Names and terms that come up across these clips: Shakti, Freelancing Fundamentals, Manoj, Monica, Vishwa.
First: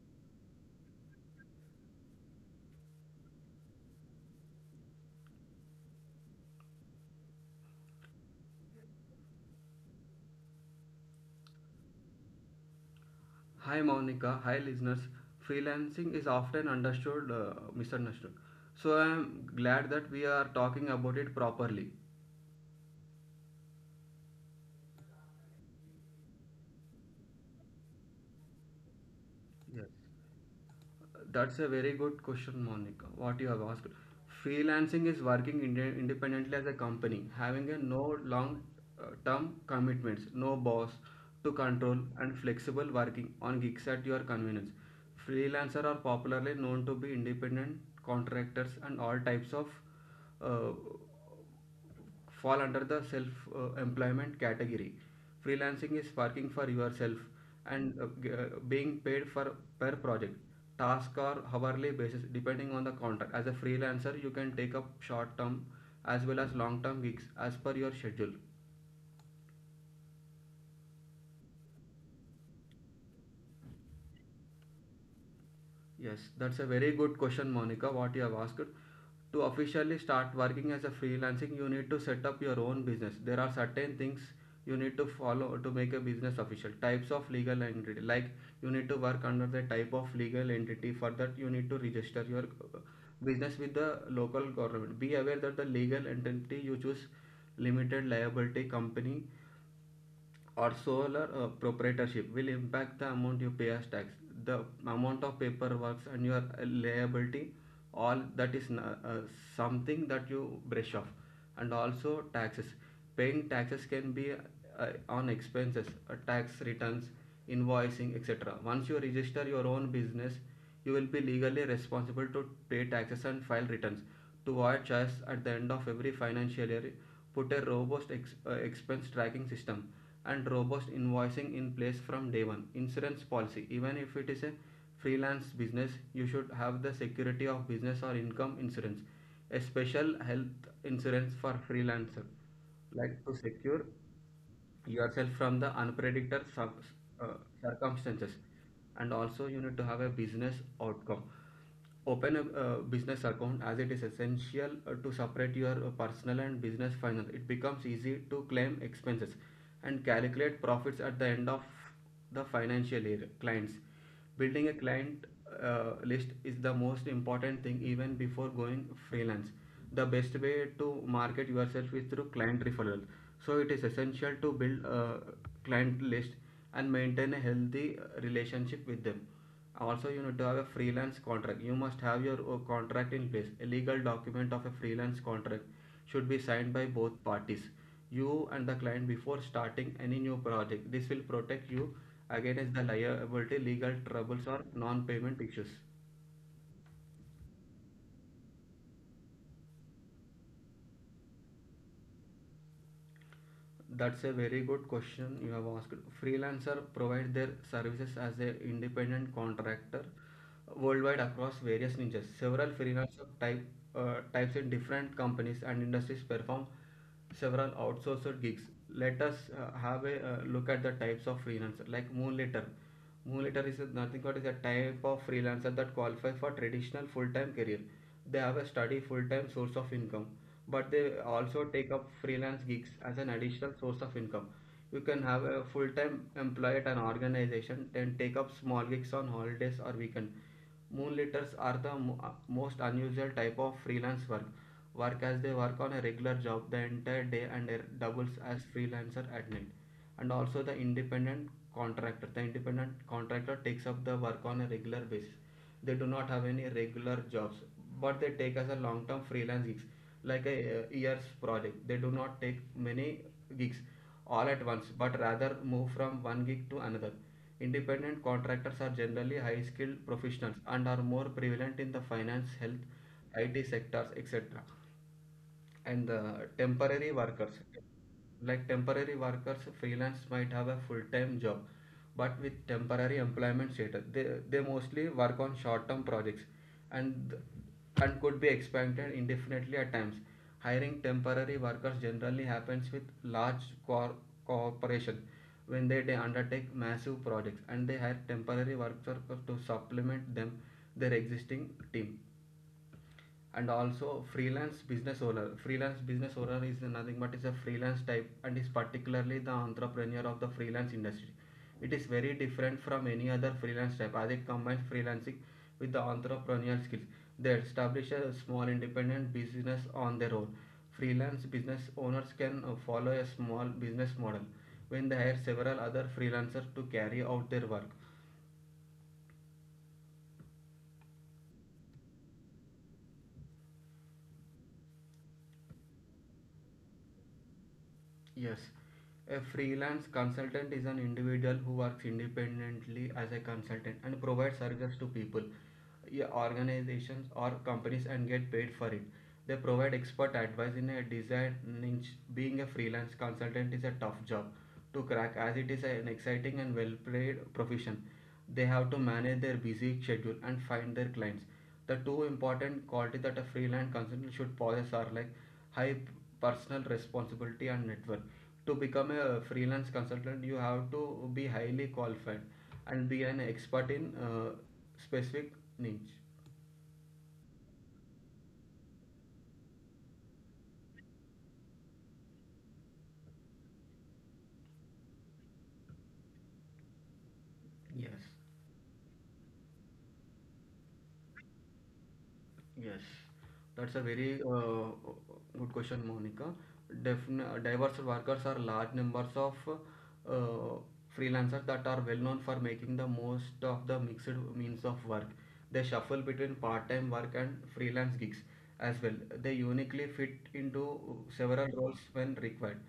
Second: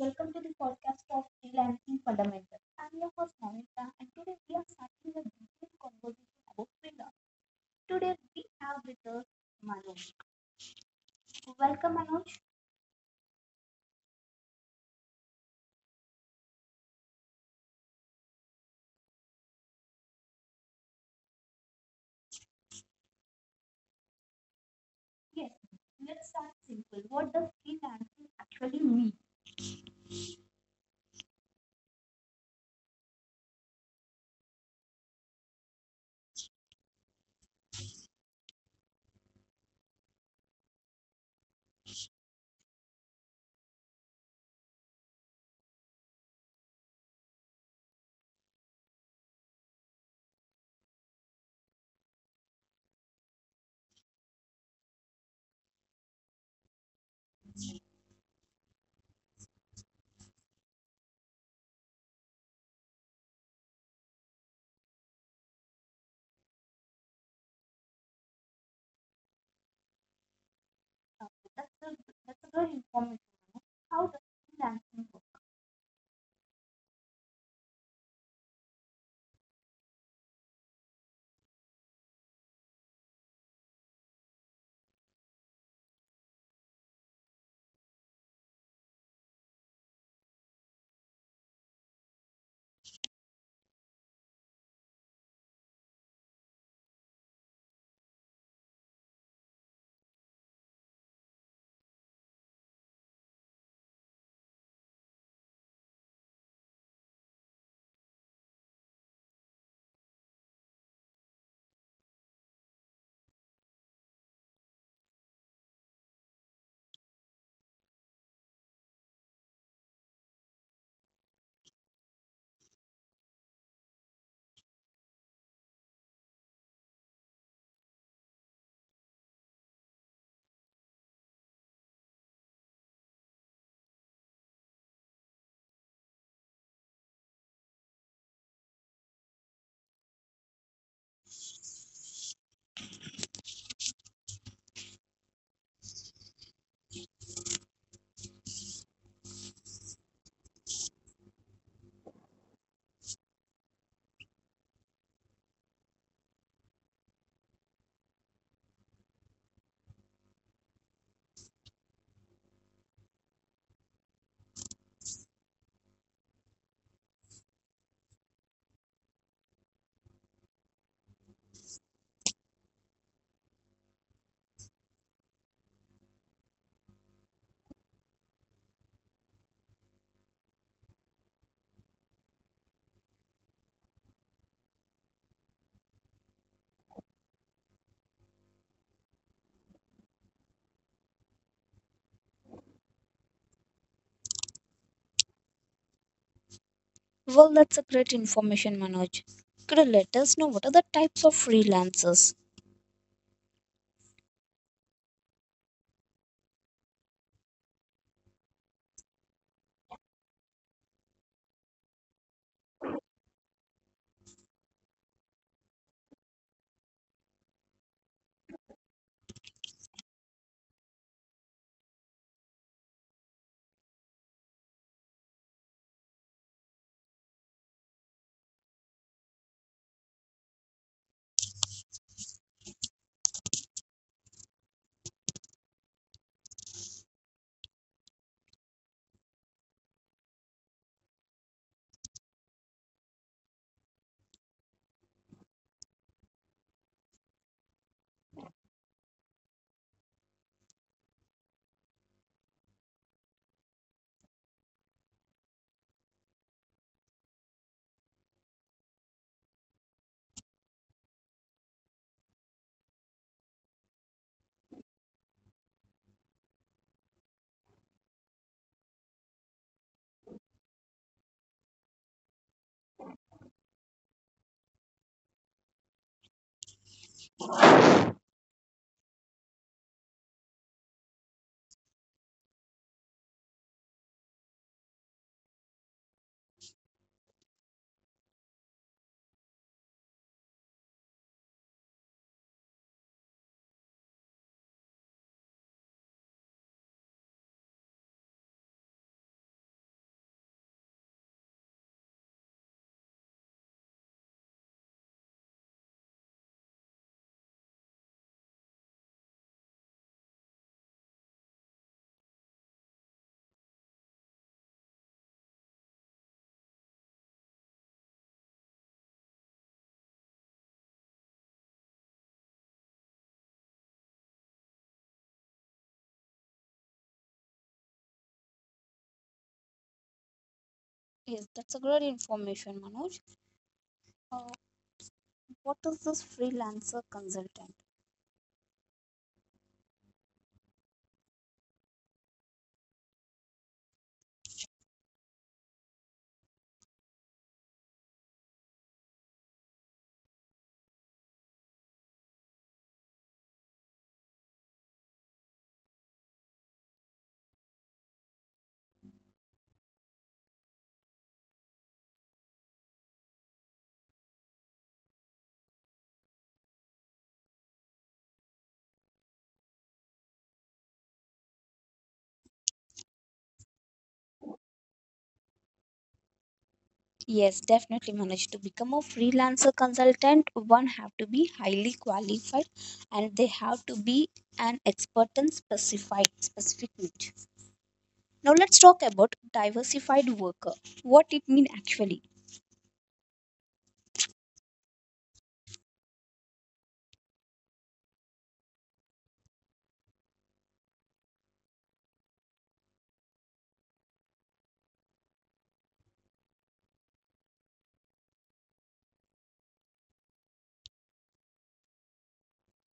welcome to the podcast of Freelancing Fundamentals. I'm your host Monica, and today we are starting a detailed conversation about freelance. Today we have with us Manoj. So, welcome Manoj. Hi Monica, hi listeners. Freelancing is often misunderstood. So I am glad that we are talking about it properly. Yes, let's start simple. What does freelancing actually mean? That's a very good question, Monica. What you have asked. Freelancing is working independently as a company, having a no long-term commitments, no boss to control, and flexible working on gigs at your convenience. Freelancers are popularly known to be independent contractors and all types of uh, fall under the self employment category. Freelancing is working for yourself and being paid for per project, task, or hourly basis depending on the contract. As a freelancer you can take up short term as well as long term gigs as per your schedule. Uh, That's a, that's a good information, Manoj. How does freelancing work? Yes, that's a very good question, Monica. What you have asked. To officially start working as a freelancing, you need to set up your own business. There are certain things you need to follow to make a business official. Types of legal entity, like you need to work under the type of legal entity. For that, you need to register your uh, business with the local government. Be aware that the legal entity you choose, limited liability company or solar proprietorship, will impact the amount you pay as tax, the amount of paperwork and your liability. All that is something that you brush off. And also taxes. Paying taxes can be on expenses, tax returns, invoicing, etc. Once you register your own business, you will be legally responsible to pay taxes and file returns to avoid charges at the end of every financial year. Put a robust expense tracking system and robust invoicing in place from day one. Insurance policy, even if it is a freelance business, you should have the security of business or income insurance, a special health insurance for freelancer, like to secure yourself from the unpredictable uh, circumstances. And also you need to have a business outcome. Open a business account, as it is essential to separate your personal and business finance. It becomes easy to claim expenses and calculate profits at the end of the financial year. Clients: building a client list is the most important thing even before going freelance. The best way to market yourself is through client referral, so it is essential to build a client list and maintain a healthy relationship with them. Also you need to have a freelance contract. You must have your contract in place. A legal document of a freelance contract should be signed by both parties, you and the client, before starting any new project. This will protect you against the liability, legal troubles, or non-payment issues. Well, that's a great information, Manoj. Could you let us know what are the types of freelancers? That's a very good question you have asked. Freelancer provide their services as an independent contractor worldwide across various niches. Several type, types in different companies and industries perform several outsourced gigs. Let us have a look at the types of freelancer, like Moonlighter. Moonlighter is nothing but is a type of freelancer that qualifies for traditional full-time career. They have a steady full-time source of income, but they also take up freelance gigs as an additional source of income. You can have a full-time employee at an organization, then take up small gigs on holidays or weekend. Moonlighters are the most unusual type of freelance work. Work as they work on a regular job the entire day and they doubles as freelancer at night. And also the independent contractor. The independent contractor takes up the work on a regular basis. They do not have any regular jobs, but they take as a long-term freelance gigs, like a year's project. They do not take many gigs all at once but rather move from one gig to another. Independent contractors are generally high skilled professionals and are more prevalent in the finance, health, IT sectors, etc. And the temporary workers, like temporary workers, freelance might have a full time job, but with temporary employment status, they mostly work on short term projects and could be expanded indefinitely at times. Hiring temporary workers generally happens with large corporations when they undertake massive projects and they hire temporary workers to supplement them their existing team. And also freelance business owner. Freelance business owner is nothing but is a freelance type and is particularly the entrepreneur of the freelance industry. It is very different from any other freelance type as it combines freelancing with the entrepreneurial skills. They establish a small independent business on their own. Freelance business owners can follow a small business model when they hire several other freelancers to carry out their work. Yes, that's a great information, Manoj. Uh, what is this freelancer consultant? Yes, a freelance consultant is an individual who works independently as a consultant and provides services to people, yeah, organizations, or companies and get paid for it. They provide expert advice in a desired niche. Being a freelance consultant is a tough job to crack as it is an exciting and well paid profession. They have to manage their busy schedule and find their clients. The two important qualities that a freelance consultant should possess are like high personal responsibility and network. To become a freelance consultant you have to be highly qualified and be an expert in specific niche. Yes, definitely manage to become a freelancer consultant. One have to be highly qualified and they have to be an expert in specified specific niche. Yes. Now let's talk about diversified worker. What it mean actually? Yes, that's a very good question, Monica. Defin Diverse workers are large numbers of uh, freelancers that are well known for making the most of the mixed means of work. They shuffle between part-time work and freelance gigs as well. They uniquely fit into several roles when required.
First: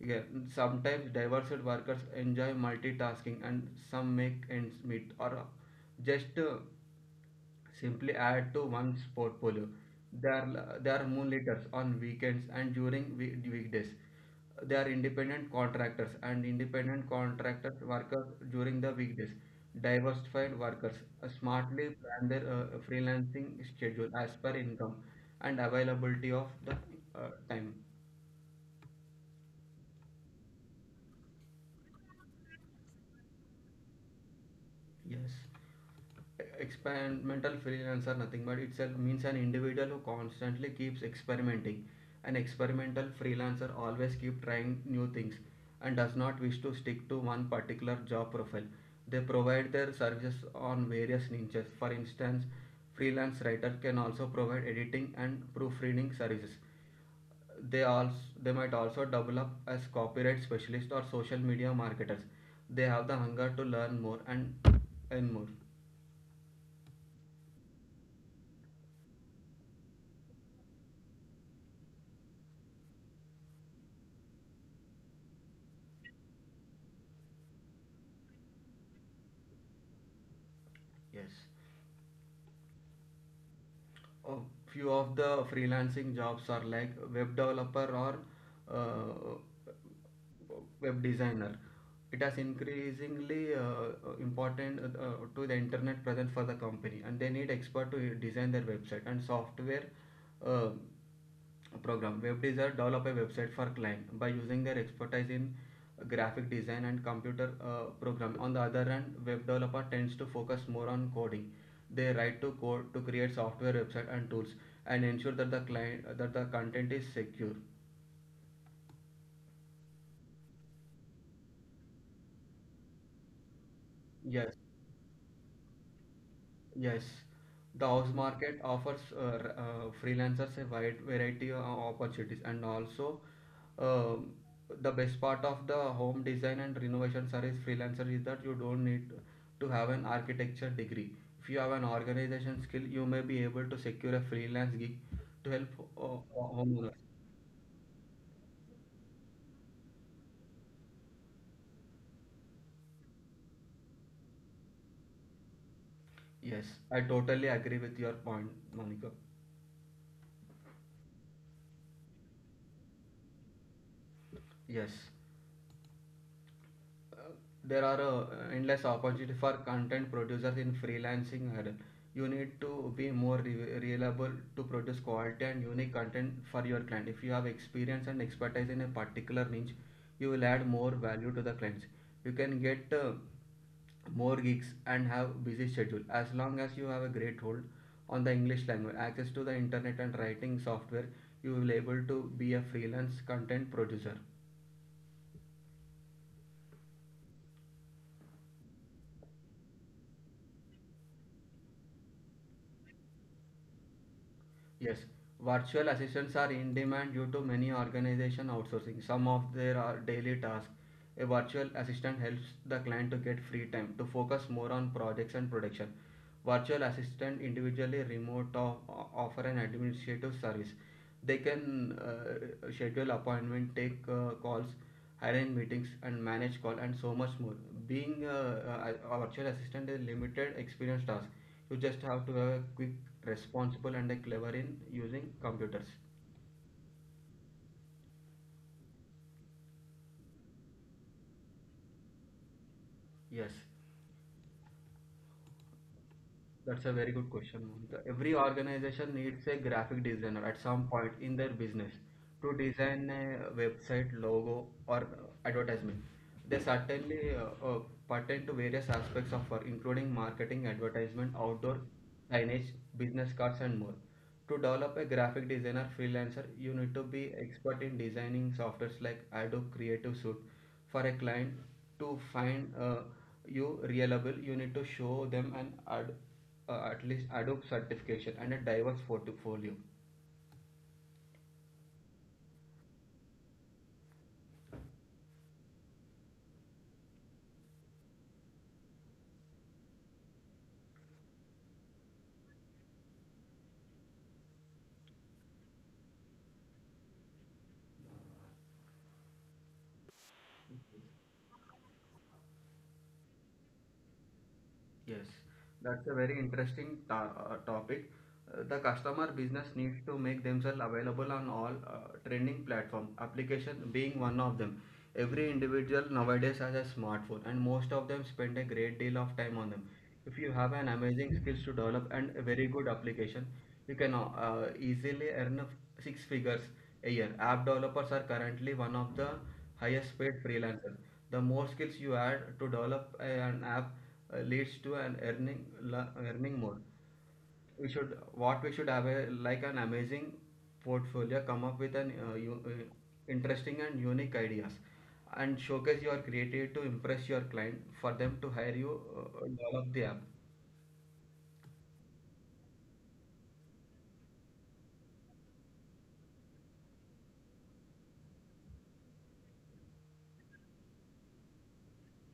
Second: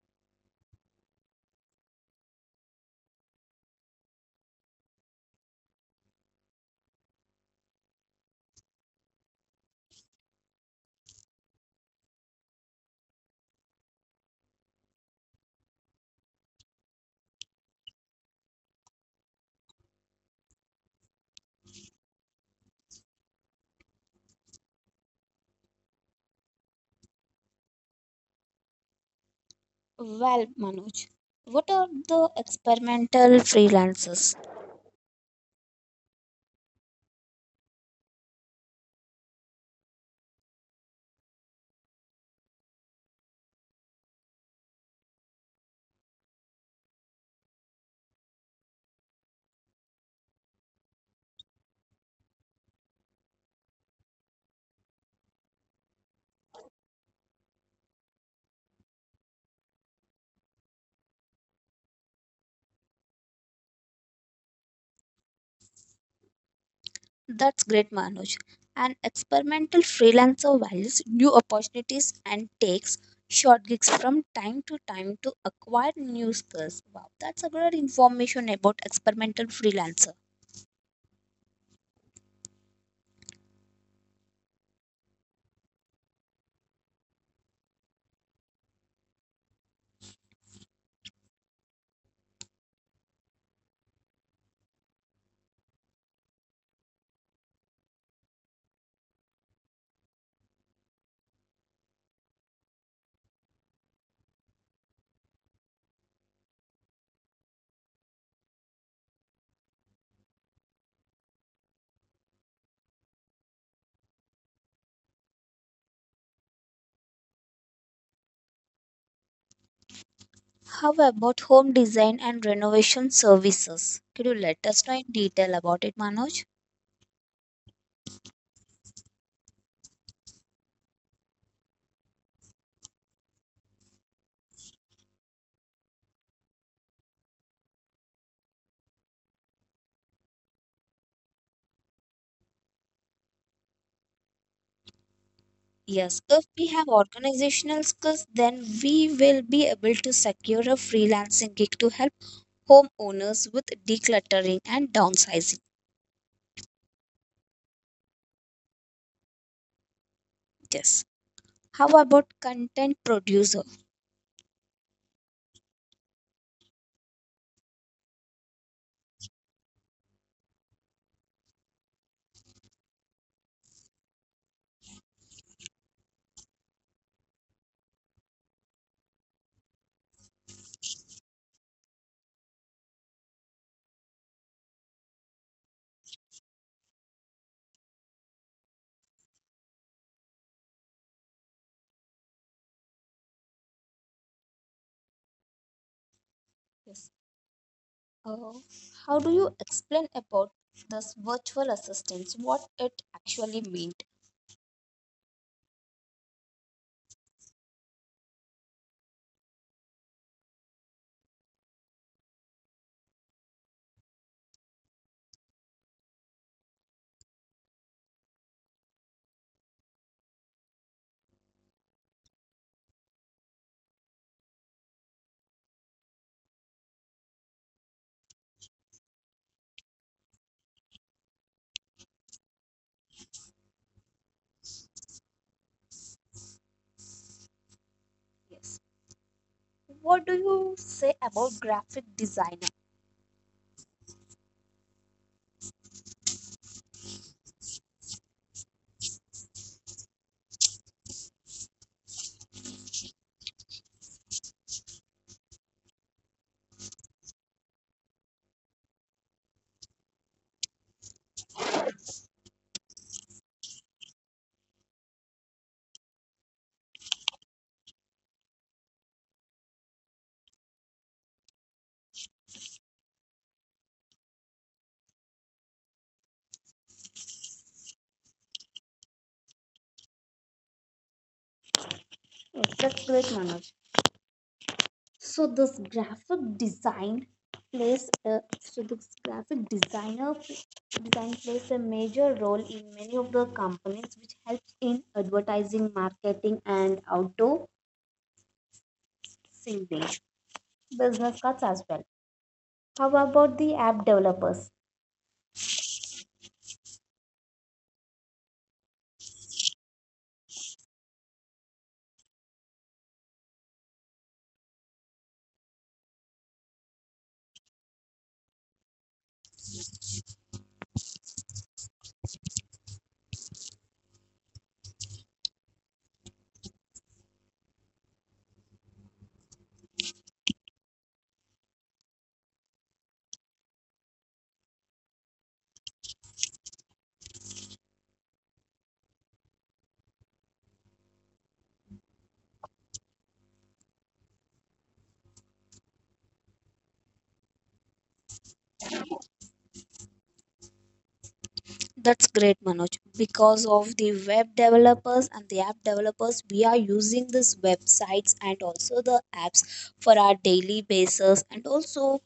Yeah, sometimes diverse workers enjoy multitasking and some make ends meet or just simply add to one's portfolio. They are moonlighters on weekends and during weekdays. They are independent contractors and independent contractors workers during the weekdays. Diversified workers smartly plan their freelancing schedule as per income and availability of the time. Well, Manoj, what are the experimental freelancers? Yes. Experimental freelance are nothing but itself means an individual who constantly keeps experimenting. An experimental freelancer always keep trying new things and does not wish to stick to one particular job profile. They provide their services on various niches. For instance, freelance writer can also provide editing and proofreading services. They also, they might also double up as copyright specialists or social media marketers. They have the hunger to learn more and earn more. That's great, Manoj. An experimental freelancer values new opportunities and takes short gigs from time to time to acquire new skills. Wow, that's a great information about experimental freelancer. Yes, a few of the freelancing jobs are like web developer or uh, web designer. It has increasingly important to the internet present for the company and they need expert to design their website and software uh, program. Web designer develop a website for client by using their expertise in graphic design and computer program. On the other hand, web developer tends to focus more on coding. They write to code to create software, website, and tools, and ensure that the client that the content is secure. How about home design and renovation services? Could you let Yes, us know in detail about it, Manoj? yes. The house market offers freelancers a wide variety of opportunities and also um, the best part of the home design and renovation service freelancer is that you don't need to have an architecture degree. If you have an organization skill, you may be able to secure a freelance gig to help Yes, if we have homeowners. organizational skills, then we will be able to secure a freelancing gig to help homeowners with decluttering and downsizing. Yes, I totally agree with your point, Monica. Yes. How about content producer? Yes. There are endless opportunity for content producers in freelancing era. You need to be more reliable to produce quality and unique content for your client. If you have experience and expertise in a particular niche, you will add more value to the clients. You can get more gigs and have busy schedule as long as you have a great hold on the English language, access to the internet and writing software. You will able to be a freelance content producer. Yes. Uh, how do you explain about this virtual assistants? What it actually meant? Yes, virtual assistants are in demand due to many organizations outsourcing some of their daily tasks. A virtual assistant helps the client to get free time to focus more on projects and production. Virtual assistant individually remote or offer an administrative service. They can schedule appointment, take calls, arrange meetings, and manage call and so much more. Being a virtual assistant is limited experience task. You just have to have a quick responsible and a clever in using computers. Yes. What do you say about graphic designer? Yes. That's a very good question. Every organization needs a graphic designer at some point in their business to design a website, logo, or advertisement. They certainly pertain to various aspects of work, including marketing, advertisement, outdoor signage, business cards, and more. To develop a graphic designer freelancer, you need to be expert in designing softwares like Adobe Creative Suite. For a client to find you reliable, you need to show them an ad at least Adobe certification and a diverse portfolio. Oh, that's great, Manoj. So this graphic design so this graphic designer design plays a major role in many of the companies, which helps in advertising, marketing, and outdoor singing, business cards as well. How about the app developers? Yes, that's a very interesting topic. The customer business needs to make themselves available on all trending platform, application being one of them. Every individual nowadays has a smartphone and most of them spend a great deal of time on them. If you have an amazing skills to develop and a very good application, you can easily earn six figures a year. App developers are currently one of the highest paid freelancers. The more skills you add to develop an app leads to an earning earning more. We should, what we should have a, like an amazing portfolio, come up with an interesting and unique ideas and showcase your creativity to impress your client for them to hire you develop the app. That's great, Manoj. Because of the web developers and the app developers, we are using these websites and also the apps for our daily basis. And also,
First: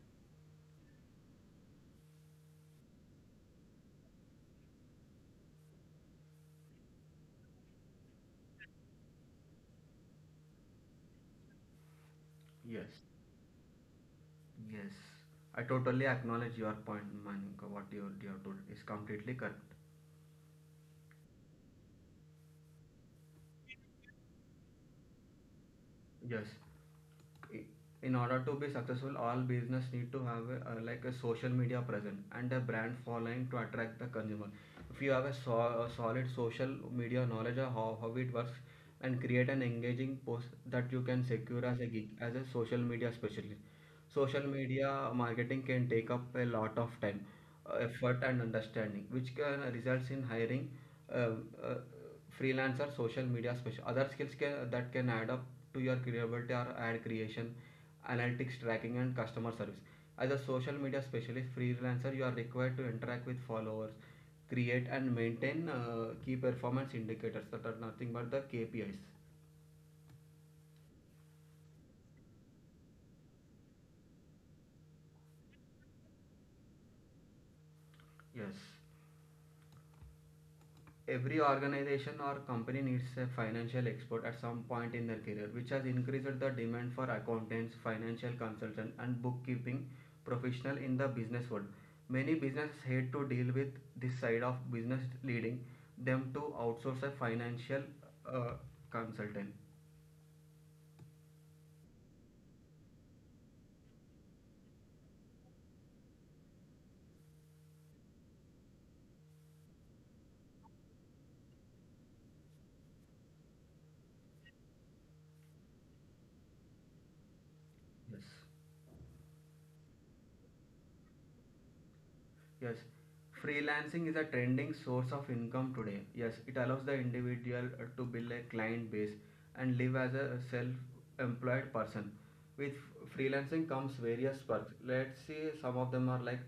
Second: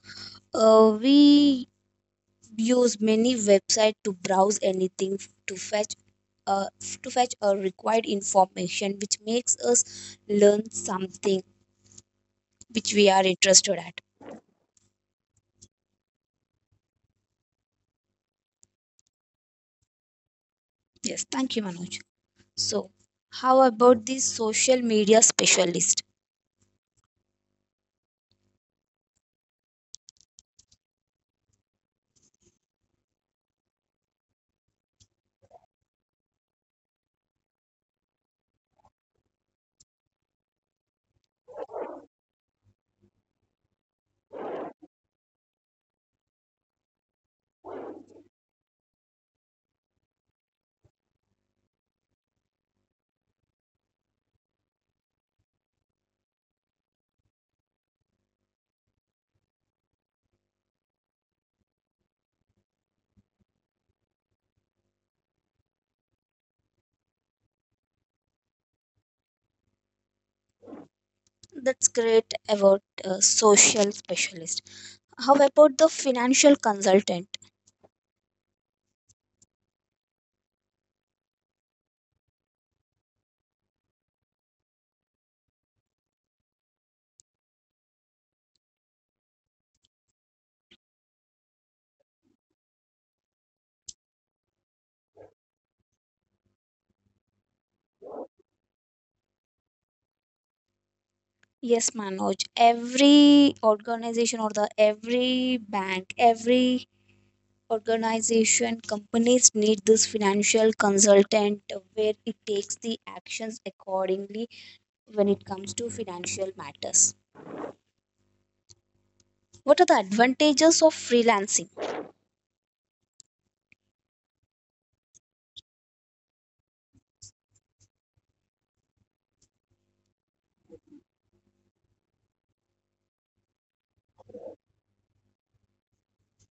we use many website to browse anything to fetch. Uh, to fetch a required information which makes us learn something which Yes, we are interested at. yes, I totally acknowledge your point, Manik. What you have told is completely correct. Yes, thank you Manoj. So how about the social media specialist? Yes, in order to be successful, all business need to have a, like a social media present and a brand following to attract the consumer. If you have a, a solid social media knowledge of how it works and create an engaging post, that you can secure as a gig as a social media specialist. Social media marketing can take up a lot of time, effort and understanding, which can results in hiring uh, uh, freelancer, social media special. Other skills that can add up to your credibility are ad creation, analytics tracking, and customer service. As a social media specialist freelancer, you are required to interact with followers, create and maintain key performance indicators that are nothing but the KPIs. That's great about a social specialist. How about the financial consultant? Yes. Every organization or company needs a financial expert at some point in their career, which has increased the demand for accountants, financial consultants, and bookkeeping professionals in the business world. Many businesses hate to deal with this side of business, leading them to outsource a financial uh, consultant. Yes, Manoj. Every organization or the every bank, every organization, companies need this financial consultant where it takes the actions accordingly when it comes to financial matters. Yes. What are the advantages of freelancing? Yes, freelancing is a trending source of income today. Yes, it allows the individual to build a client base and live as a self-employed person. With freelancing comes various perks. Let's see, some of them are like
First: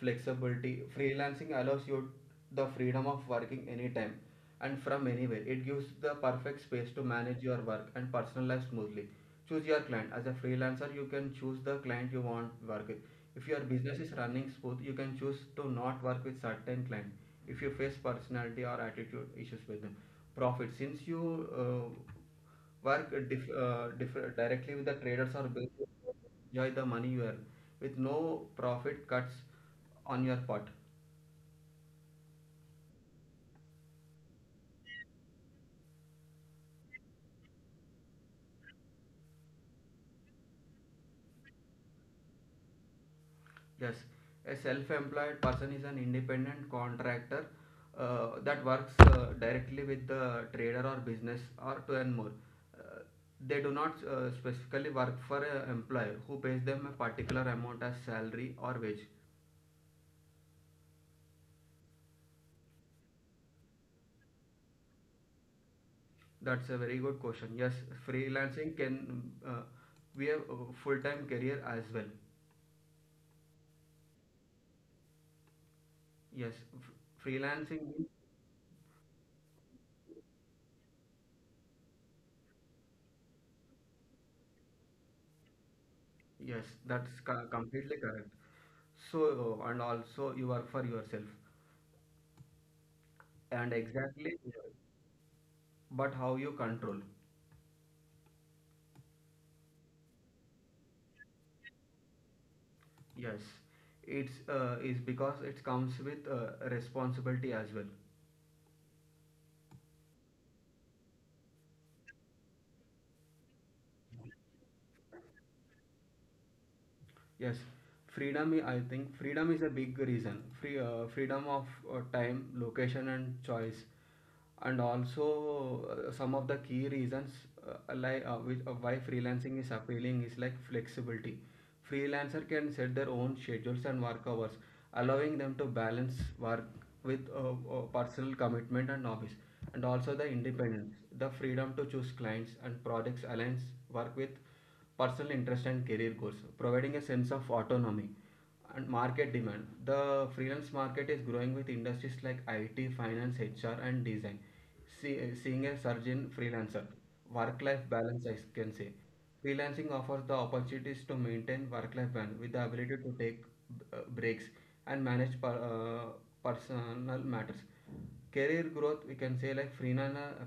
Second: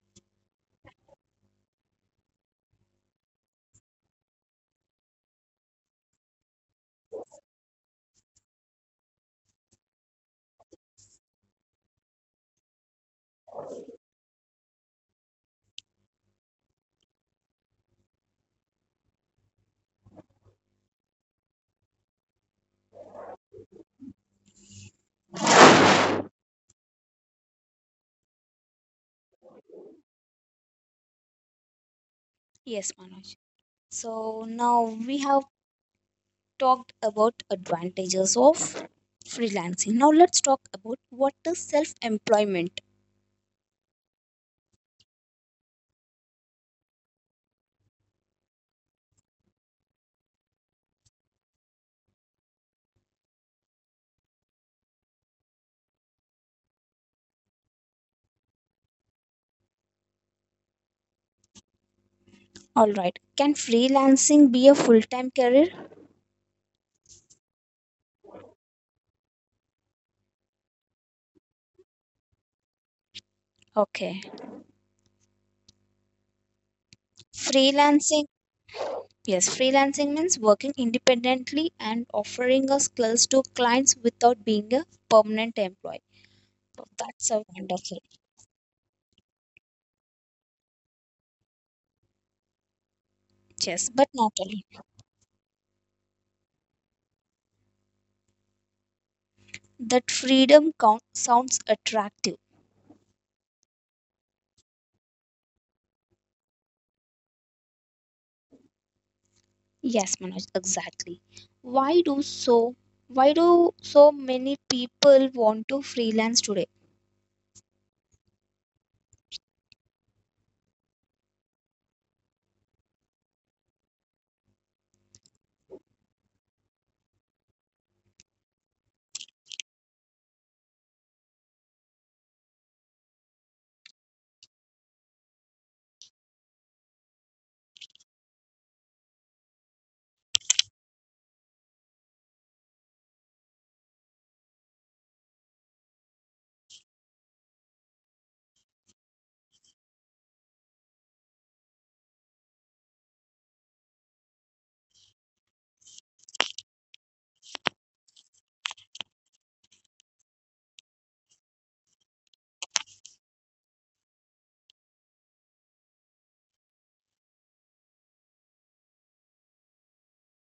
flexibility. Freelancing allows you the freedom of working anytime and from anywhere. It gives the perfect space to manage your work and personal life smoothly. Choose your client. As a freelancer, you can choose the client you want work with. If your business is running smooth, you can choose to not work with certain client if you face personality or attitude issues with them. Profit, since you uh, work directly with the traders or business, enjoy the money you earn with no profit cuts on your part. Yes, Manoj. So now we have talked about advantages of freelancing. Now let's talk about what is self-employment. Yes, a self-employed person is an independent contractor that works directly with the trader or business or to earn more. Uh, they do not specifically work for an employer who pays them a particular amount as salary or wage. All right. Can freelancing be a full-time career? That's a very good question. Yes, freelancing can be a full-time career as well. Okay. Yes, freelancing means. Freelancing. Yes, freelancing means working independently and offering your skills to clients without being a permanent employee. Yes, Oh, that's that's a completely wonderful. correct. So, and also you work for yourself. And Yes, but not exactly, only but how you control. that, freedom count sounds attractive. Yes, it's is because it comes with responsibility as well. Yes, Manoj, exactly. Why do so why do so many people want to freelance today? Yes, freedom. I think freedom is a big reason. Freedom of time, location, and choice, and also some of the key reasons like which, why freelancing is appealing is like flexibility. Freelancer can set their own schedules and work hours, allowing them to balance work with personal commitment and hobbies, and also the independence, the freedom to choose clients and projects aligns work with personal interest and career goals, providing a sense of autonomy and market demand. The freelance market is growing with industries like IT, finance, HR, and design. Seeing a surge in freelancer work-life balance, I can say. Freelancing offers the opportunities to maintain work-life balance with the ability to take breaks and manage personal matters. Career growth, we can say, like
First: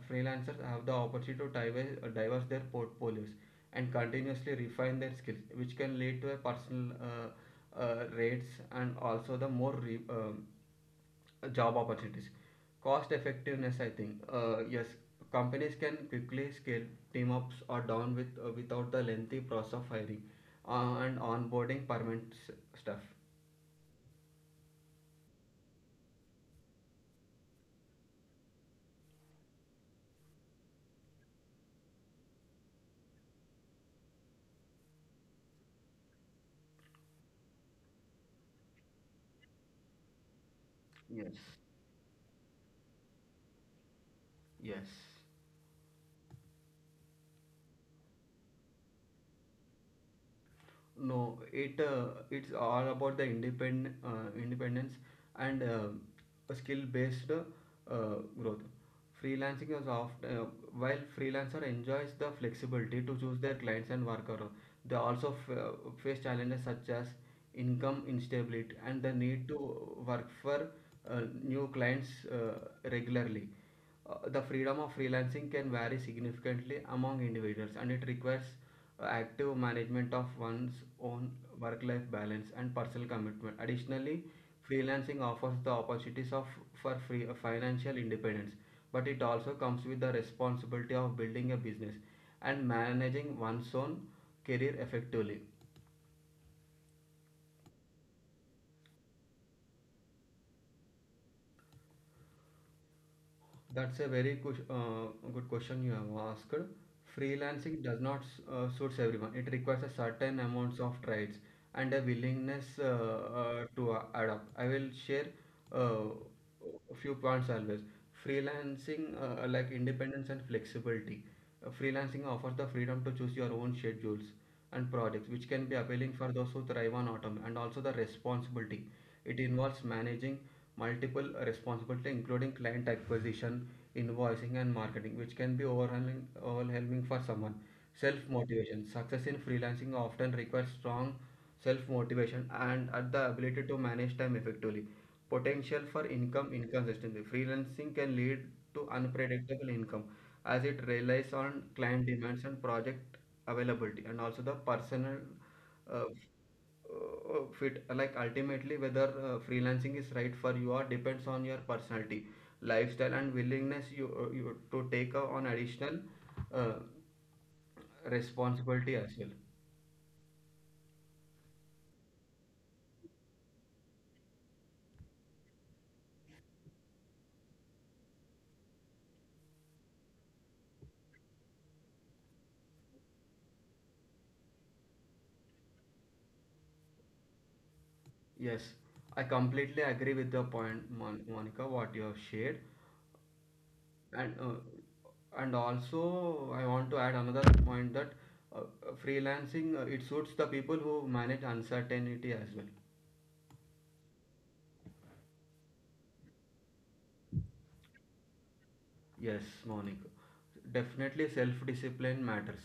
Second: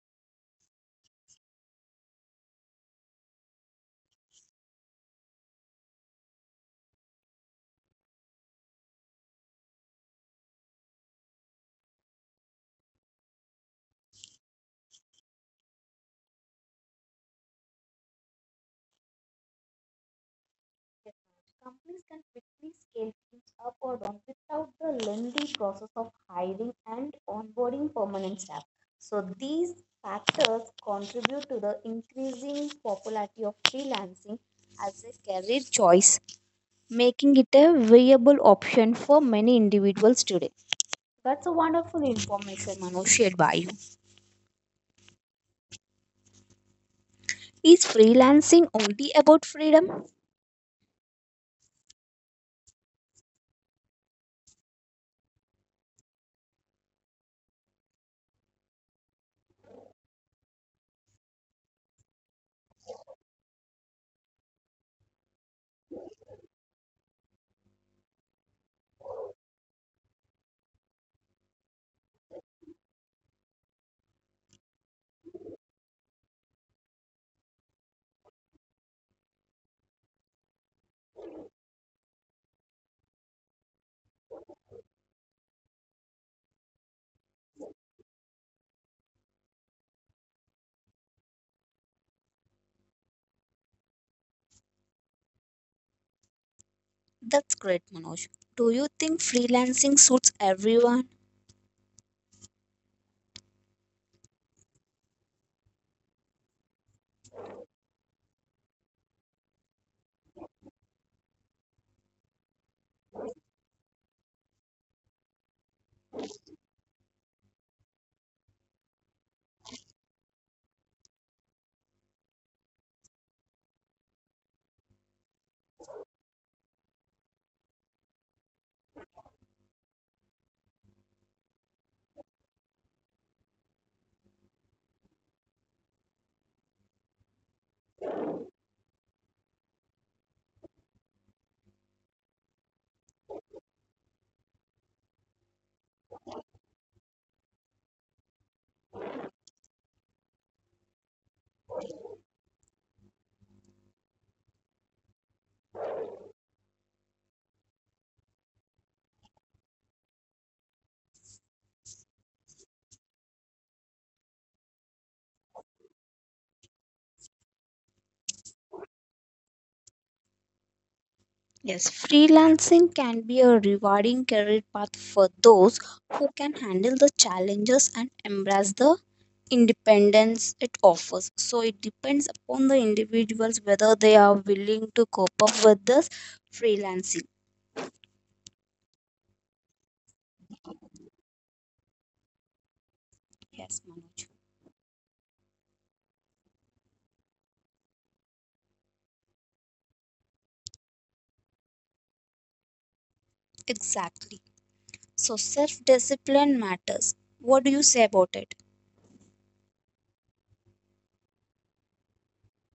freelancers have the opportunity to diverse their portfolios and continuously refine their skills, which can lead to a personal rates and also the more job opportunities. Cost effectiveness, I think, yes, companies can quickly scale team ups or down with without the lengthy process of hiring and onboarding Companies can permanent quickly stuff. scale teams up or down without the lengthy process of hiring and onboarding permanent staff. So these factors contribute to the increasing popularity of freelancing as a career choice, making it a viable option for many individuals today. Yes, That's a wonderful information, Manoj, shared by you. yes. Is freelancing only about freedom? No, it's all about the independent independence and um, skill based growth. Freelancing is often while freelancer enjoys the flexibility to choose their clients and worker, they also face challenges such as income instability and the need to work for new clients regularly. The freedom of freelancing can vary significantly among individuals and it requires active management of one's own work life balance and personal commitment. Additionally, freelancing offers the opportunities of for free financial independence, but it also comes with the responsibility of building a business and managing one's own career effectively. That's great, Manoj. Do you think freelancing suits everyone? That's a very good, good question you have asked. Freelancing does not suits everyone. It requires a certain amounts of traits and a willingness to adapt. I will share uh, a few points always. Freelancing like independence and flexibility. Freelancing offers the freedom to choose your own schedules and projects, which can be appealing for those who thrive on autonomy and also the responsibility. It involves managing multiple responsibilities, including client acquisition, invoicing and marketing, which can be overwhelming for someone. Self-motivation. Success in freelancing often requires strong self-motivation and at the ability to manage time effectively. Potential for income inconsistency. Freelancing can lead to unpredictable income as it relies on client demands and project availability and also the personal uh, fit, like ultimately whether freelancing is right for you or depends on your personality, lifestyle and willingness you to take on additional uh, responsibility as well. Yes, freelancing can be a rewarding career path for those who can handle the challenges and embrace the independence it offers. So it depends upon the individuals whether they are willing to cope up with this freelancing. Yes, I completely agree with the point Monica, what you have shared, Yes, Manoj. and uh, and also I want to add another point that freelancing, it suits the people who manage uncertainty as well. Exactly. So self discipline matters. What do you say about it? Yes, Monica. Definitely, self-discipline matters.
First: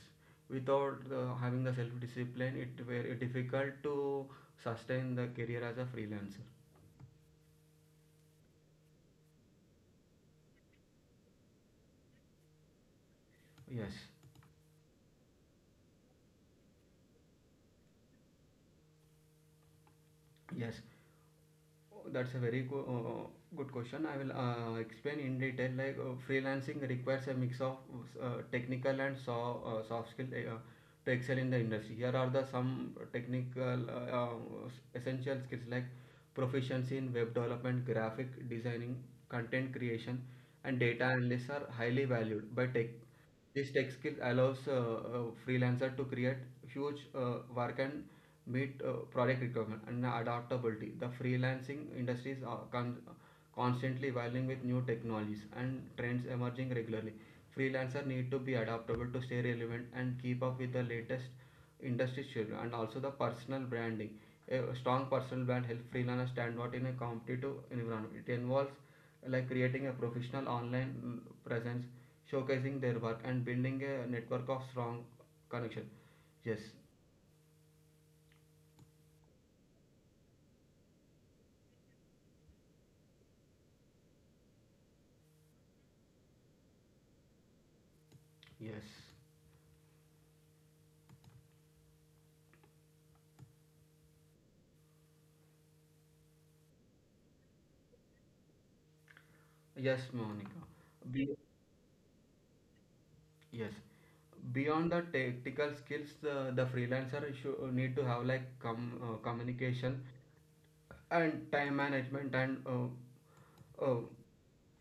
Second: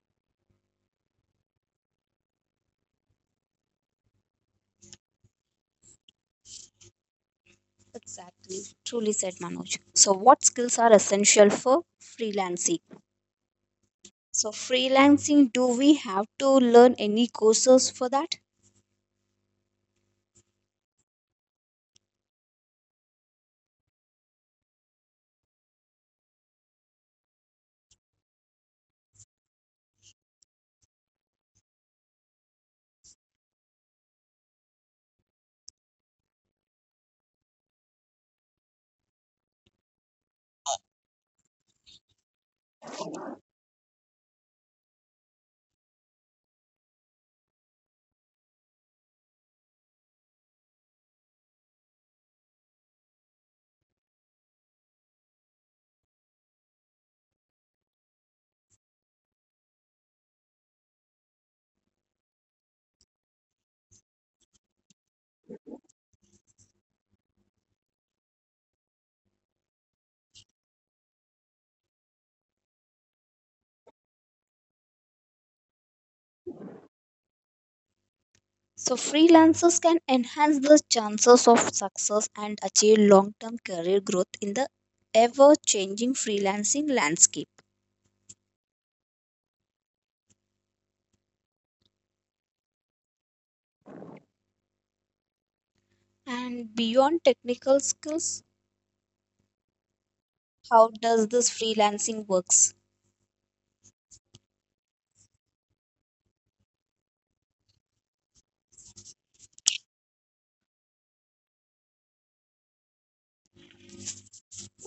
Without having the self-discipline, it very difficult to sustain the career as a freelancer. Exactly, truly said Manoj. So, what skills are essential for freelancing? Yes, So, freelancing, do we have to learn any courses for that? yes. Oh, that's a very good question. I will explain in detail. Like freelancing requires a mix of technical and soft skill to excel in the industry. Here are the some technical essential skills like proficiency in web development, graphic designing, content creation, and data analysis are highly valued by tech. This tech skill allows freelancer to create huge work and meet product requirement and adaptability. The freelancing industries are constantly evolving with new technologies and trends emerging regularly. Freelancer need to be adaptable to stay relevant and keep up with the latest industry schedule and also the personal branding. A strong personal brand helps freelancers stand out in a competitive environment. It involves like creating a professional online presence, showcasing their work and building a network of strong connection. Yes, So, freelancers can enhance the chances of success and achieve long term career growth in the ever changing freelancing landscape. yes, And beyond technical skills, yes, Monica. how does Be- this freelancing works? yes. Beyond the technical skills, the freelancer should need to have like communication and time management and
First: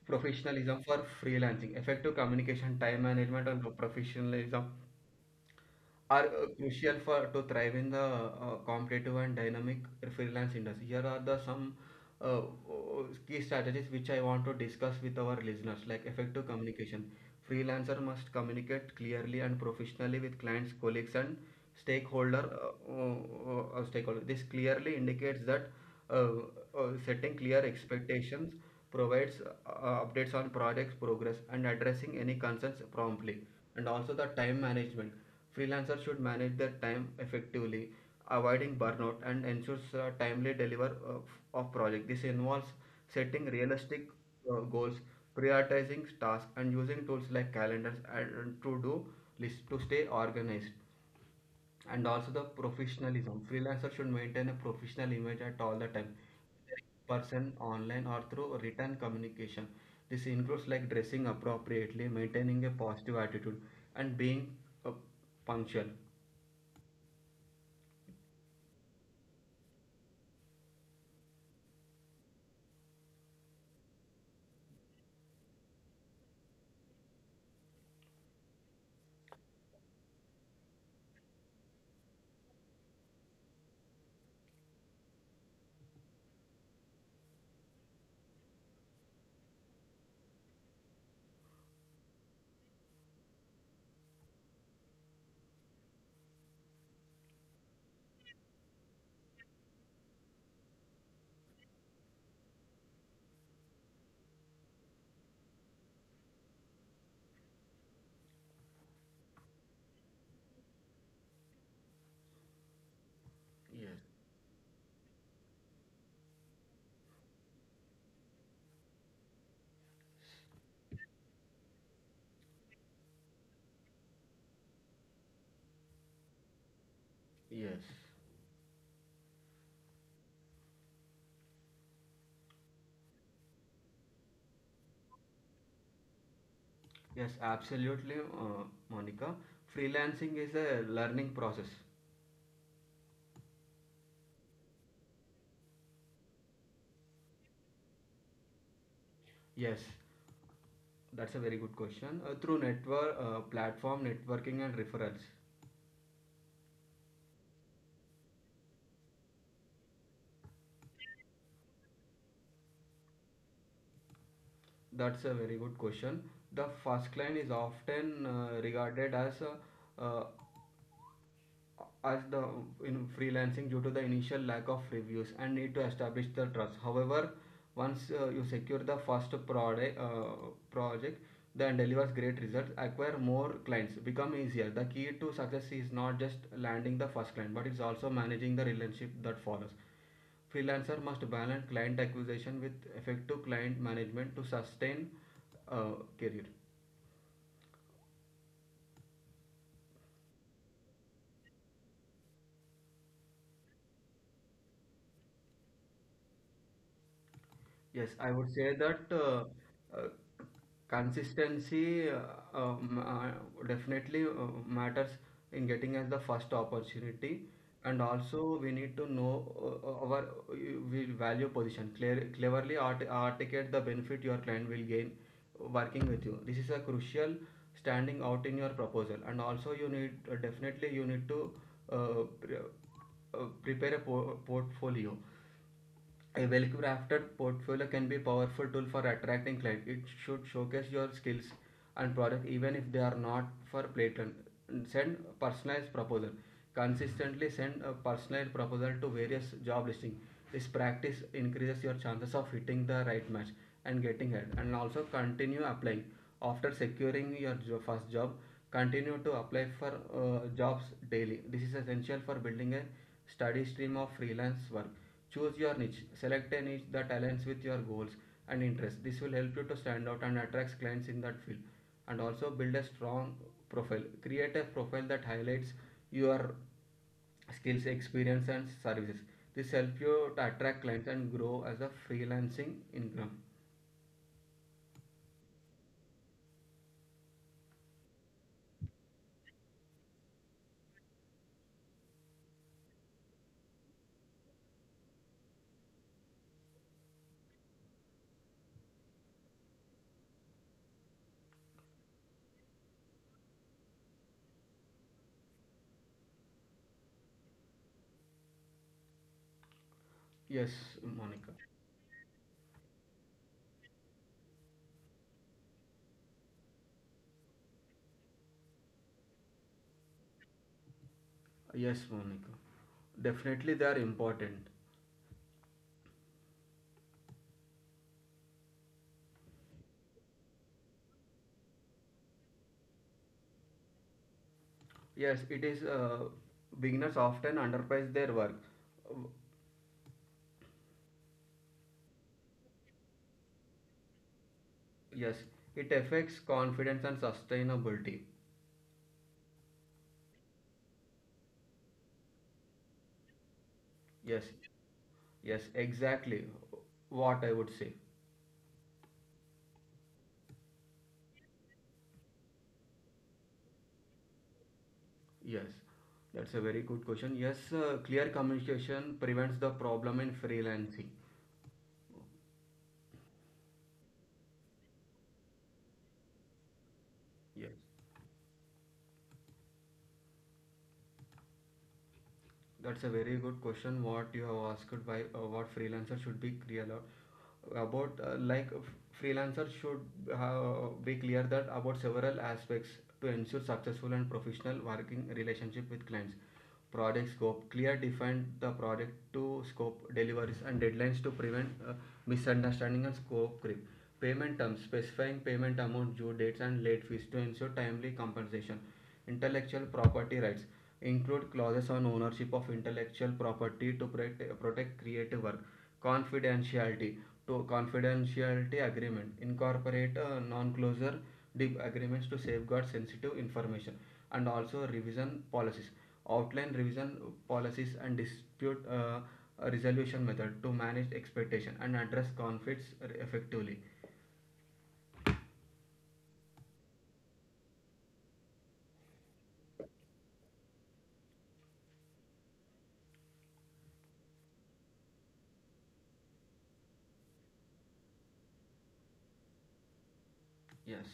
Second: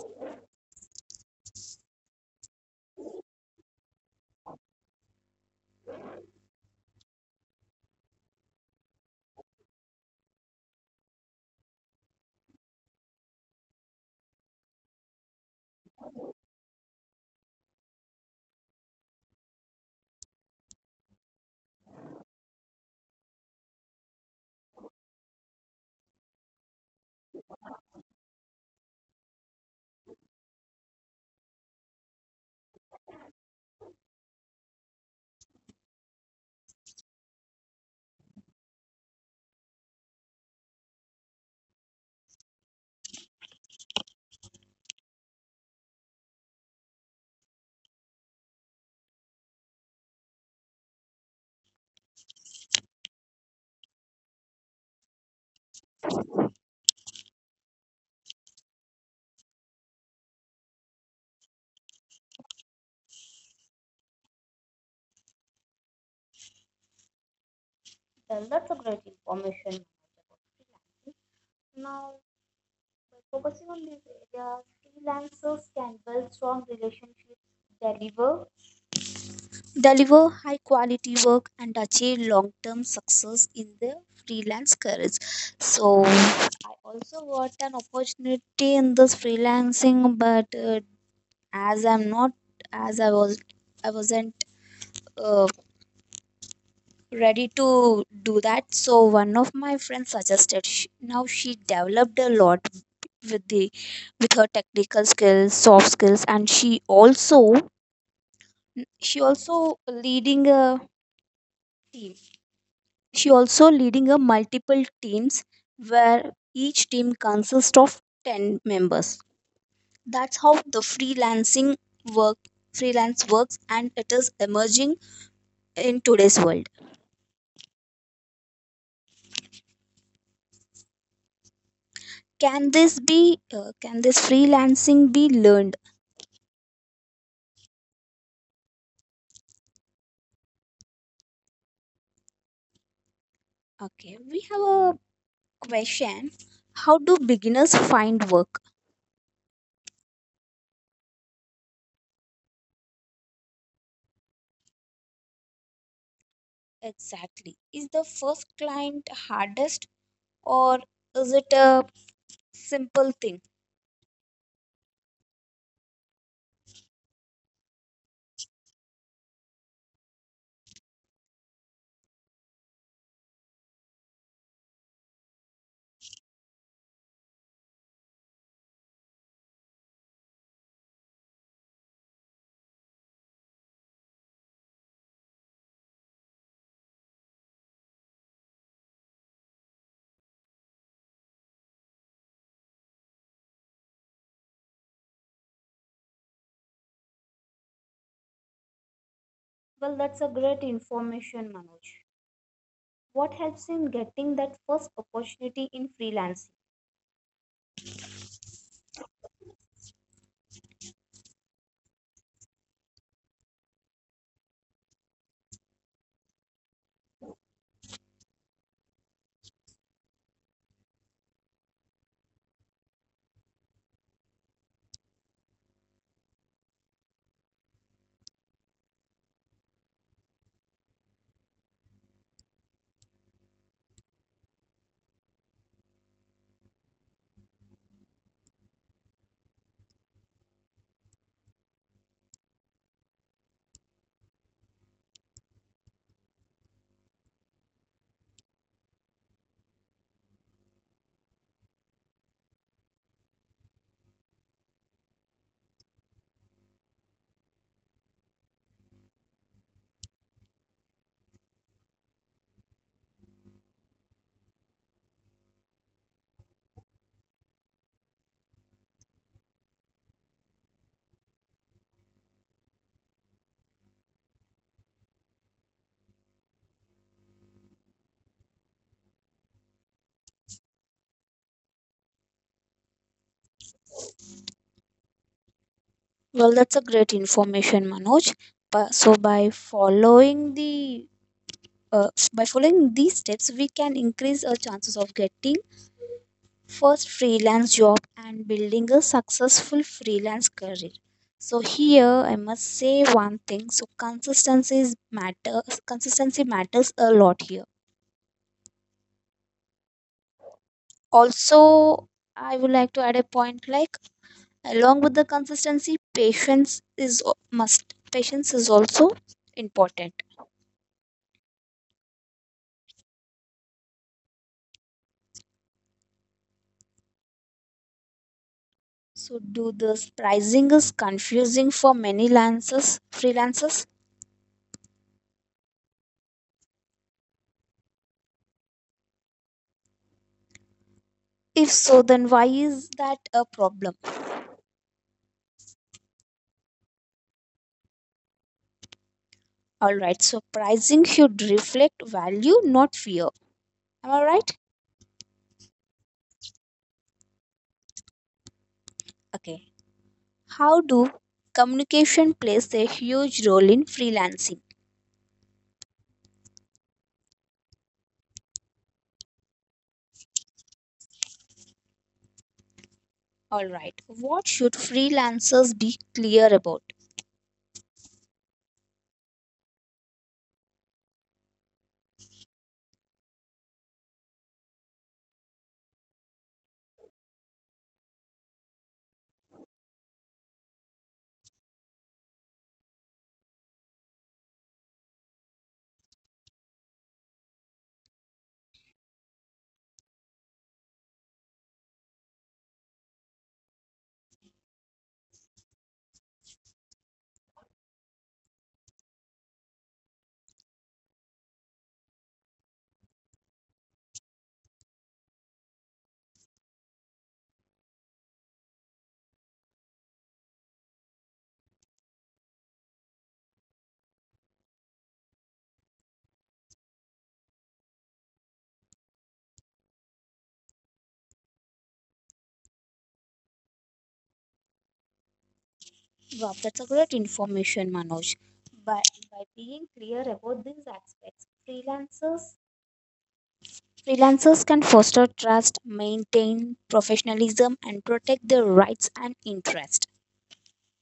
professionalism for freelancing. Effective communication, time management, and professionalism are crucial for to thrive in the competitive and dynamic freelance industry. Here are the some key strategies which I want to discuss with our listeners, like effective communication. Freelancer must communicate clearly and professionally with clients, colleagues, and stakeholder. Stakeholder. This clearly indicates that uh, setting clear expectations, provides updates on projects progress, and addressing any concerns promptly. And also the time management. Freelancers should manage their time effectively, avoiding burnout and ensures timely deliver of project. This involves setting realistic goals, prioritizing tasks, and using tools like calendars and to-do lists to stay organized, and also the professionalism. Freelancers should maintain a professional image at all the time, person online or through written communication. This includes like dressing appropriately, maintaining a positive attitude, and being uh, punctual. Well, that's a great information about freelancing. Now, by focusing on these areas, freelancers can build strong relationships, deliver deliver high quality work, and achieve long term success in their freelance careers. So I also got an opportunity in this freelancing, but as I'm not as I was I wasn't uh, ready to do that. So one of my friends suggested. She, now she developed a lot with the with her technical skills, soft skills, and she also leading a team. She also Yes, leading a multiple teams where each team consists of ten members. That's how the freelancing work Freelance works and it is emerging in today's world. yes. Can this be can this freelancing be learned? Yes, absolutely, Monica. Freelancing is a learning process. Okay, we have a question. How do beginners find work? Yes, that's a very good question. Through network, platform networking and referrals. Exactly. Is the first client hardest, or is it a simple thing? That's a very good question. The first client is often regarded as the in freelancing due to the initial lack of reviews and need to establish the trust. However, once you secure the first product project, then delivers great results, acquire more clients become easier. The key to success is not just landing the first client, but it's also managing the relationship that follows. Freelancer must balance client acquisition with effective client management to sustain uh, career. Well, that's a great information, Manoj. What helps in getting that first opportunity in freelancing? Yes, I would say that uh, consistency definitely matters in getting us the first opportunity, and also we need to know our we value position clear, cleverly articulate the benefit your client will gain working with you. This is a crucial standing out in your proposal, and also you need definitely you need to uh, pre- prepare a portfolio. A well-crafted portfolio can be a powerful tool for attracting clients. It should showcase your skills and product even if they are not for patent. Send personalized proposal. Consistently send a personalized proposal to various job listings. This practice increases your chances of hitting the right match and getting hired. And also continue applying. After securing your first job, continue to apply for jobs daily. This is essential for building a steady stream of freelance work. Choose your niche. Select a niche that aligns with your goals and interests. This will help you to stand out and attract clients in that field. And also build a strong profile. Create a profile that highlights your skills, experience, and services. This helps you to attract clients and grow as a freelancing income. Well, that's a great information, Manoj. Bu- So by following the by following these steps, we can increase our chances of getting first freelance job and building a successful freelance career. So here I must say one thing. So consistency matters a lot here. Yes, Monica. Also, I would like to add a point like, along with the consistency, patience is also important. Yes, Monica. Definitely, they are important. So do the pricing is confusing for many lances freelancers? Yes, it is. Beginners often underprice their work. If so, then why is that a problem? Yes, it affects confidence and sustainability. All right, so pricing should reflect value, not fear. Am I Yes, right? yes, exactly what I would say. Okay. How do communication plays a huge role in freelancing? Yes, that's a very good question. Yes, clear communication prevents the problem in freelancing. All right. What should freelancers be clear about? Yes, that's a very good question. What you have asked by what freelancer should be clear about like freelancer should be clear that about several aspects to ensure successful and professional working relationship with clients. Project scope clear define the project to scope deliveries and deadlines to prevent misunderstanding and scope creep. Payment terms specifying payment amount, due dates, and late fees to ensure timely compensation. Intellectual property rights include clauses on ownership of intellectual property to protect, creative work confidentiality to confidentiality agreement incorporate non-closure agreements to safeguard sensitive information. And also revision policies outline revision policies and dispute resolution method to manage expectation and address conflicts effectively. Wow, that's a great information, Manoj. By, by being clear about these aspects, freelancers can foster trust, maintain professionalism, and protect their rights and interests. Yes,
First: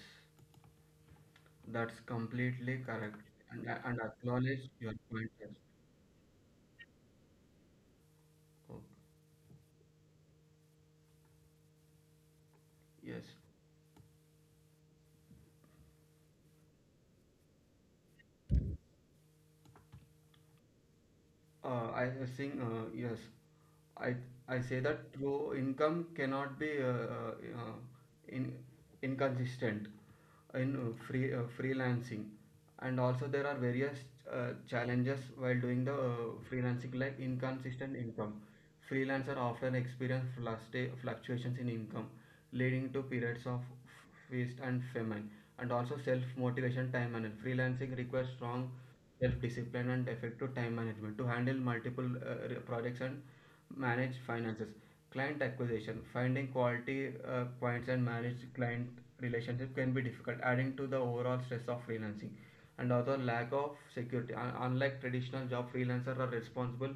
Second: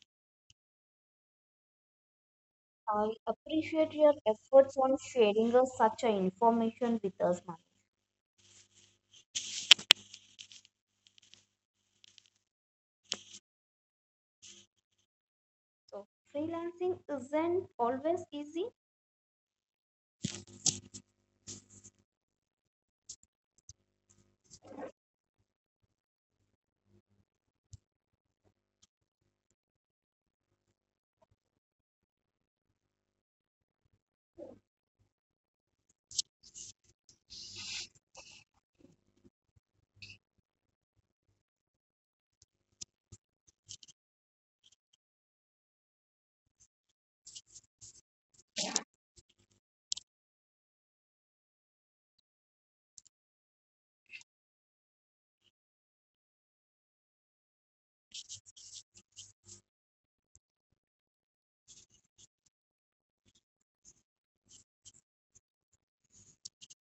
that's completely I correct. and, appreciate and your acknowledge efforts your on point, yes. sharing us such a information with us, Manu. Okay. Yes. So freelancing isn't always easy. I was saying, yes, I I say that your income cannot be uh, in inconsistent in freelancing, and also there are various challenges while doing the freelancing, like inconsistent income. Freelancers often experience fluctuations in income, leading to periods of feast and famine. And also self-motivation, time management. Freelancing requires strong self-discipline and effective time management to handle multiple projects and manage finances. Client acquisition, finding quality clients and manage client relationship can be difficult, adding to the overall stress of freelancing. And also lack of security. Unlike traditional job, freelancers are responsible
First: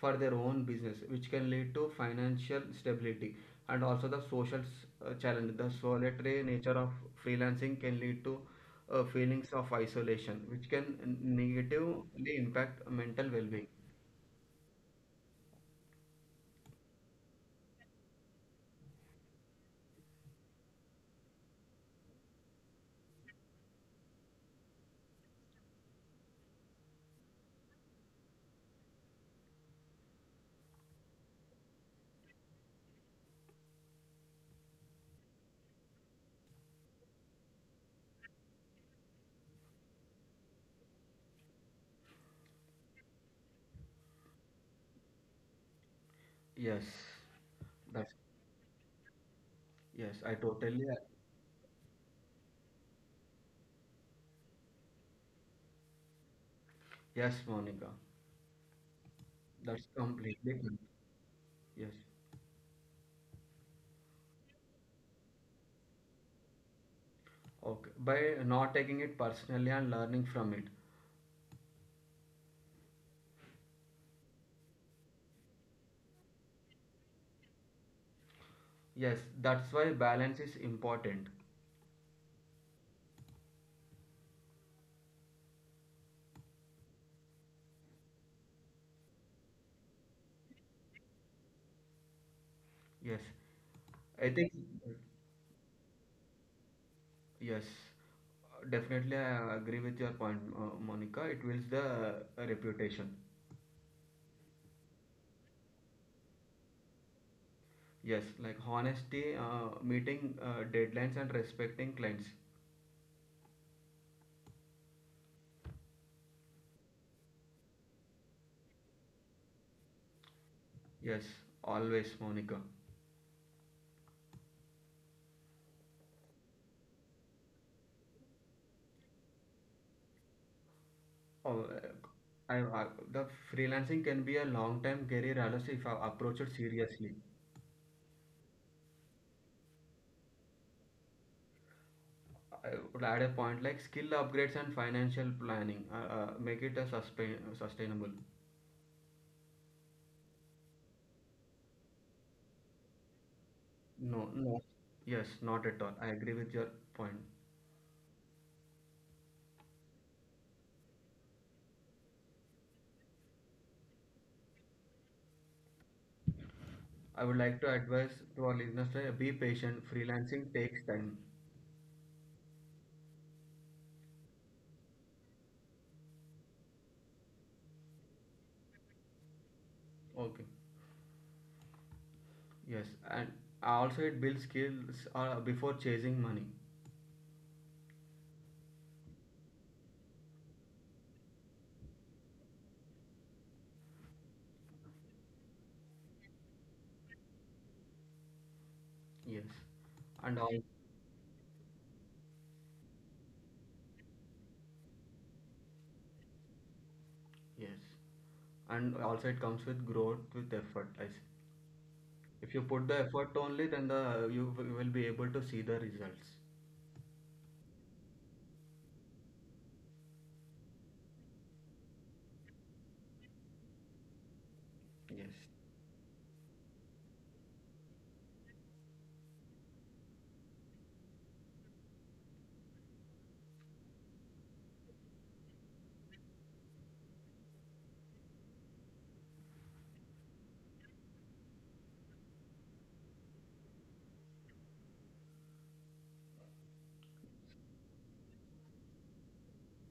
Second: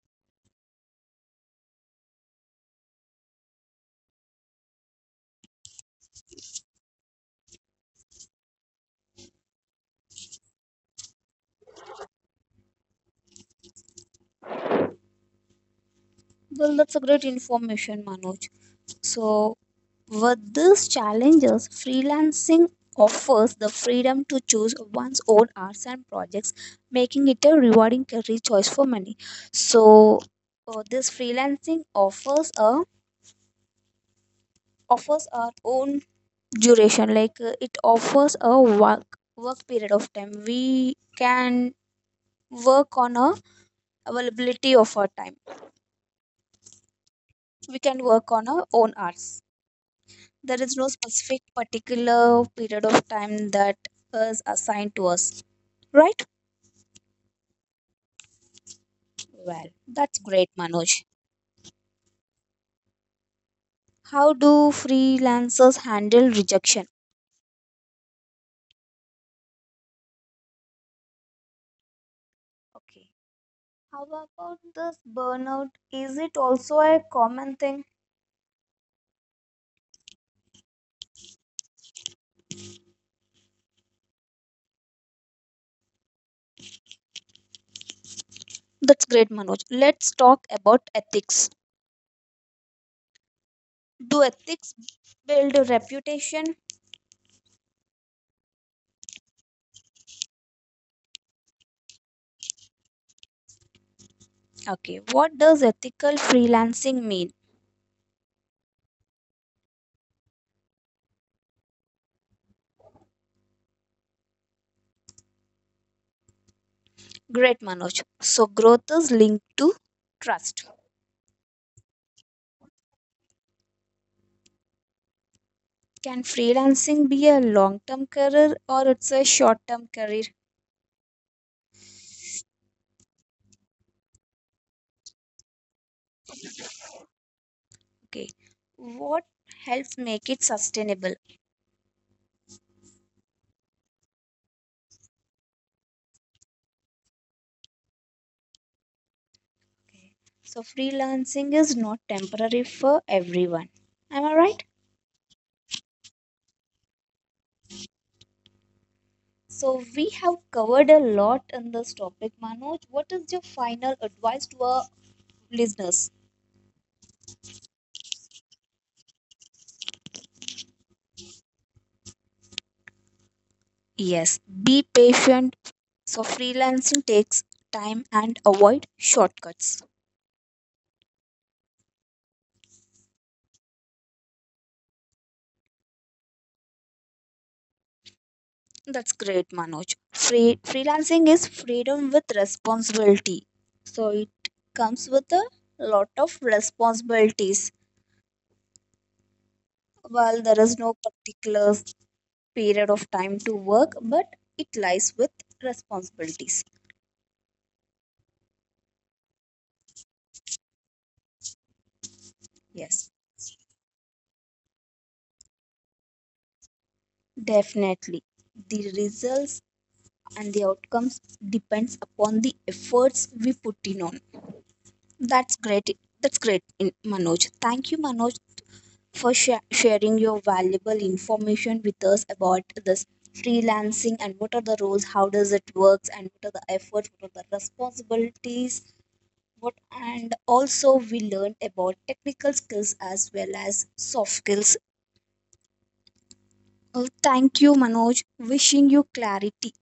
for their own business, which can lead to financial stability. And also the social challenge. The solitary nature of freelancing can lead to feelings of isolation, which can negatively impact mental well-being. Well, that's a great information, Manoj. So with these challenges, freelancing offers the freedom to choose one's own hours and projects, making it a rewarding career choice for many. So this freelancing offers a offers our own duration. Like, it offers a work period of time. We can work on a availability of our time. Yes, We can that's work on our own hours. yes, I There is totally. no specific particular period of time that is assigned to us, right? Yes, Monica. Well, That's that's great completely correct. Manoj. Yes. How do freelancers handle rejection? Okay, by not taking it personally and learning from it. Okay. How about this burnout? Is it also a common thing? Yes, that's why balance is important. That's great Manoj. Let's talk about ethics. Yes, Do I think. ethics build a reputation? Yes, definitely, I agree with your point, Monica. It builds the reputation. Okay, what does ethical freelancing mean? Yes, like honesty, meeting deadlines, and respecting clients. Great Manoj. So, growth is linked to trust. Yes, always, Monica. Can freelancing be a long term career, or it's a short term career? Oh, I, I, the freelancing can be a long-term career, unless if I approach it seriously. Okay, what helps make it sustainable? I would add a point like skill upgrades and financial planning. Make it a sustainable. Okay. So, freelancing is not temporary for everyone. Am No, I right? no. Yes, not at all. I agree with your point. So, we have covered a lot in this topic, Manoj. What is your final advice to our listeners? I would like to advise to our listeners to be patient. Freelancing takes time. Yes, be patient. So freelancing takes time and avoid shortcuts. Okay. Yes, and also it builds skills before chasing money. That's great, Manoj. Free freelancing is freedom with responsibility. So it comes with a lot of responsibilities. Yes, and While all, there is no particular period of time to work, but it lies with responsibilities. yes, and also it comes with growth with effort. Like, if you put the Yes, effort only, then the will be able to see the results. definitely. The results and the outcomes depends upon the efforts we put in on. Yes. That's great. Manoj, thank you, Manoj, for sharing your valuable information with us about this freelancing and what are the roles, how does it works, and what are the efforts, what are the responsibilities. What and also we learned about technical skills as well as soft skills. Thank you, Manoj. Wishing you clarity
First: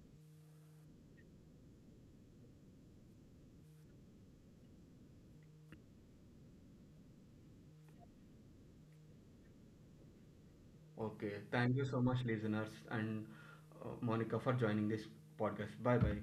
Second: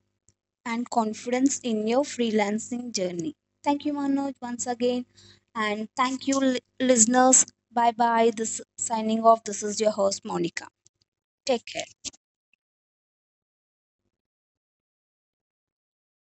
and confidence in your freelancing journey. Thank you, Manoj, once again. And thank you, listeners. Bye bye. This signing off. This is your host, Monica. Okay. Take Thank you care. so much, listeners, and Monica for joining this podcast. Bye bye.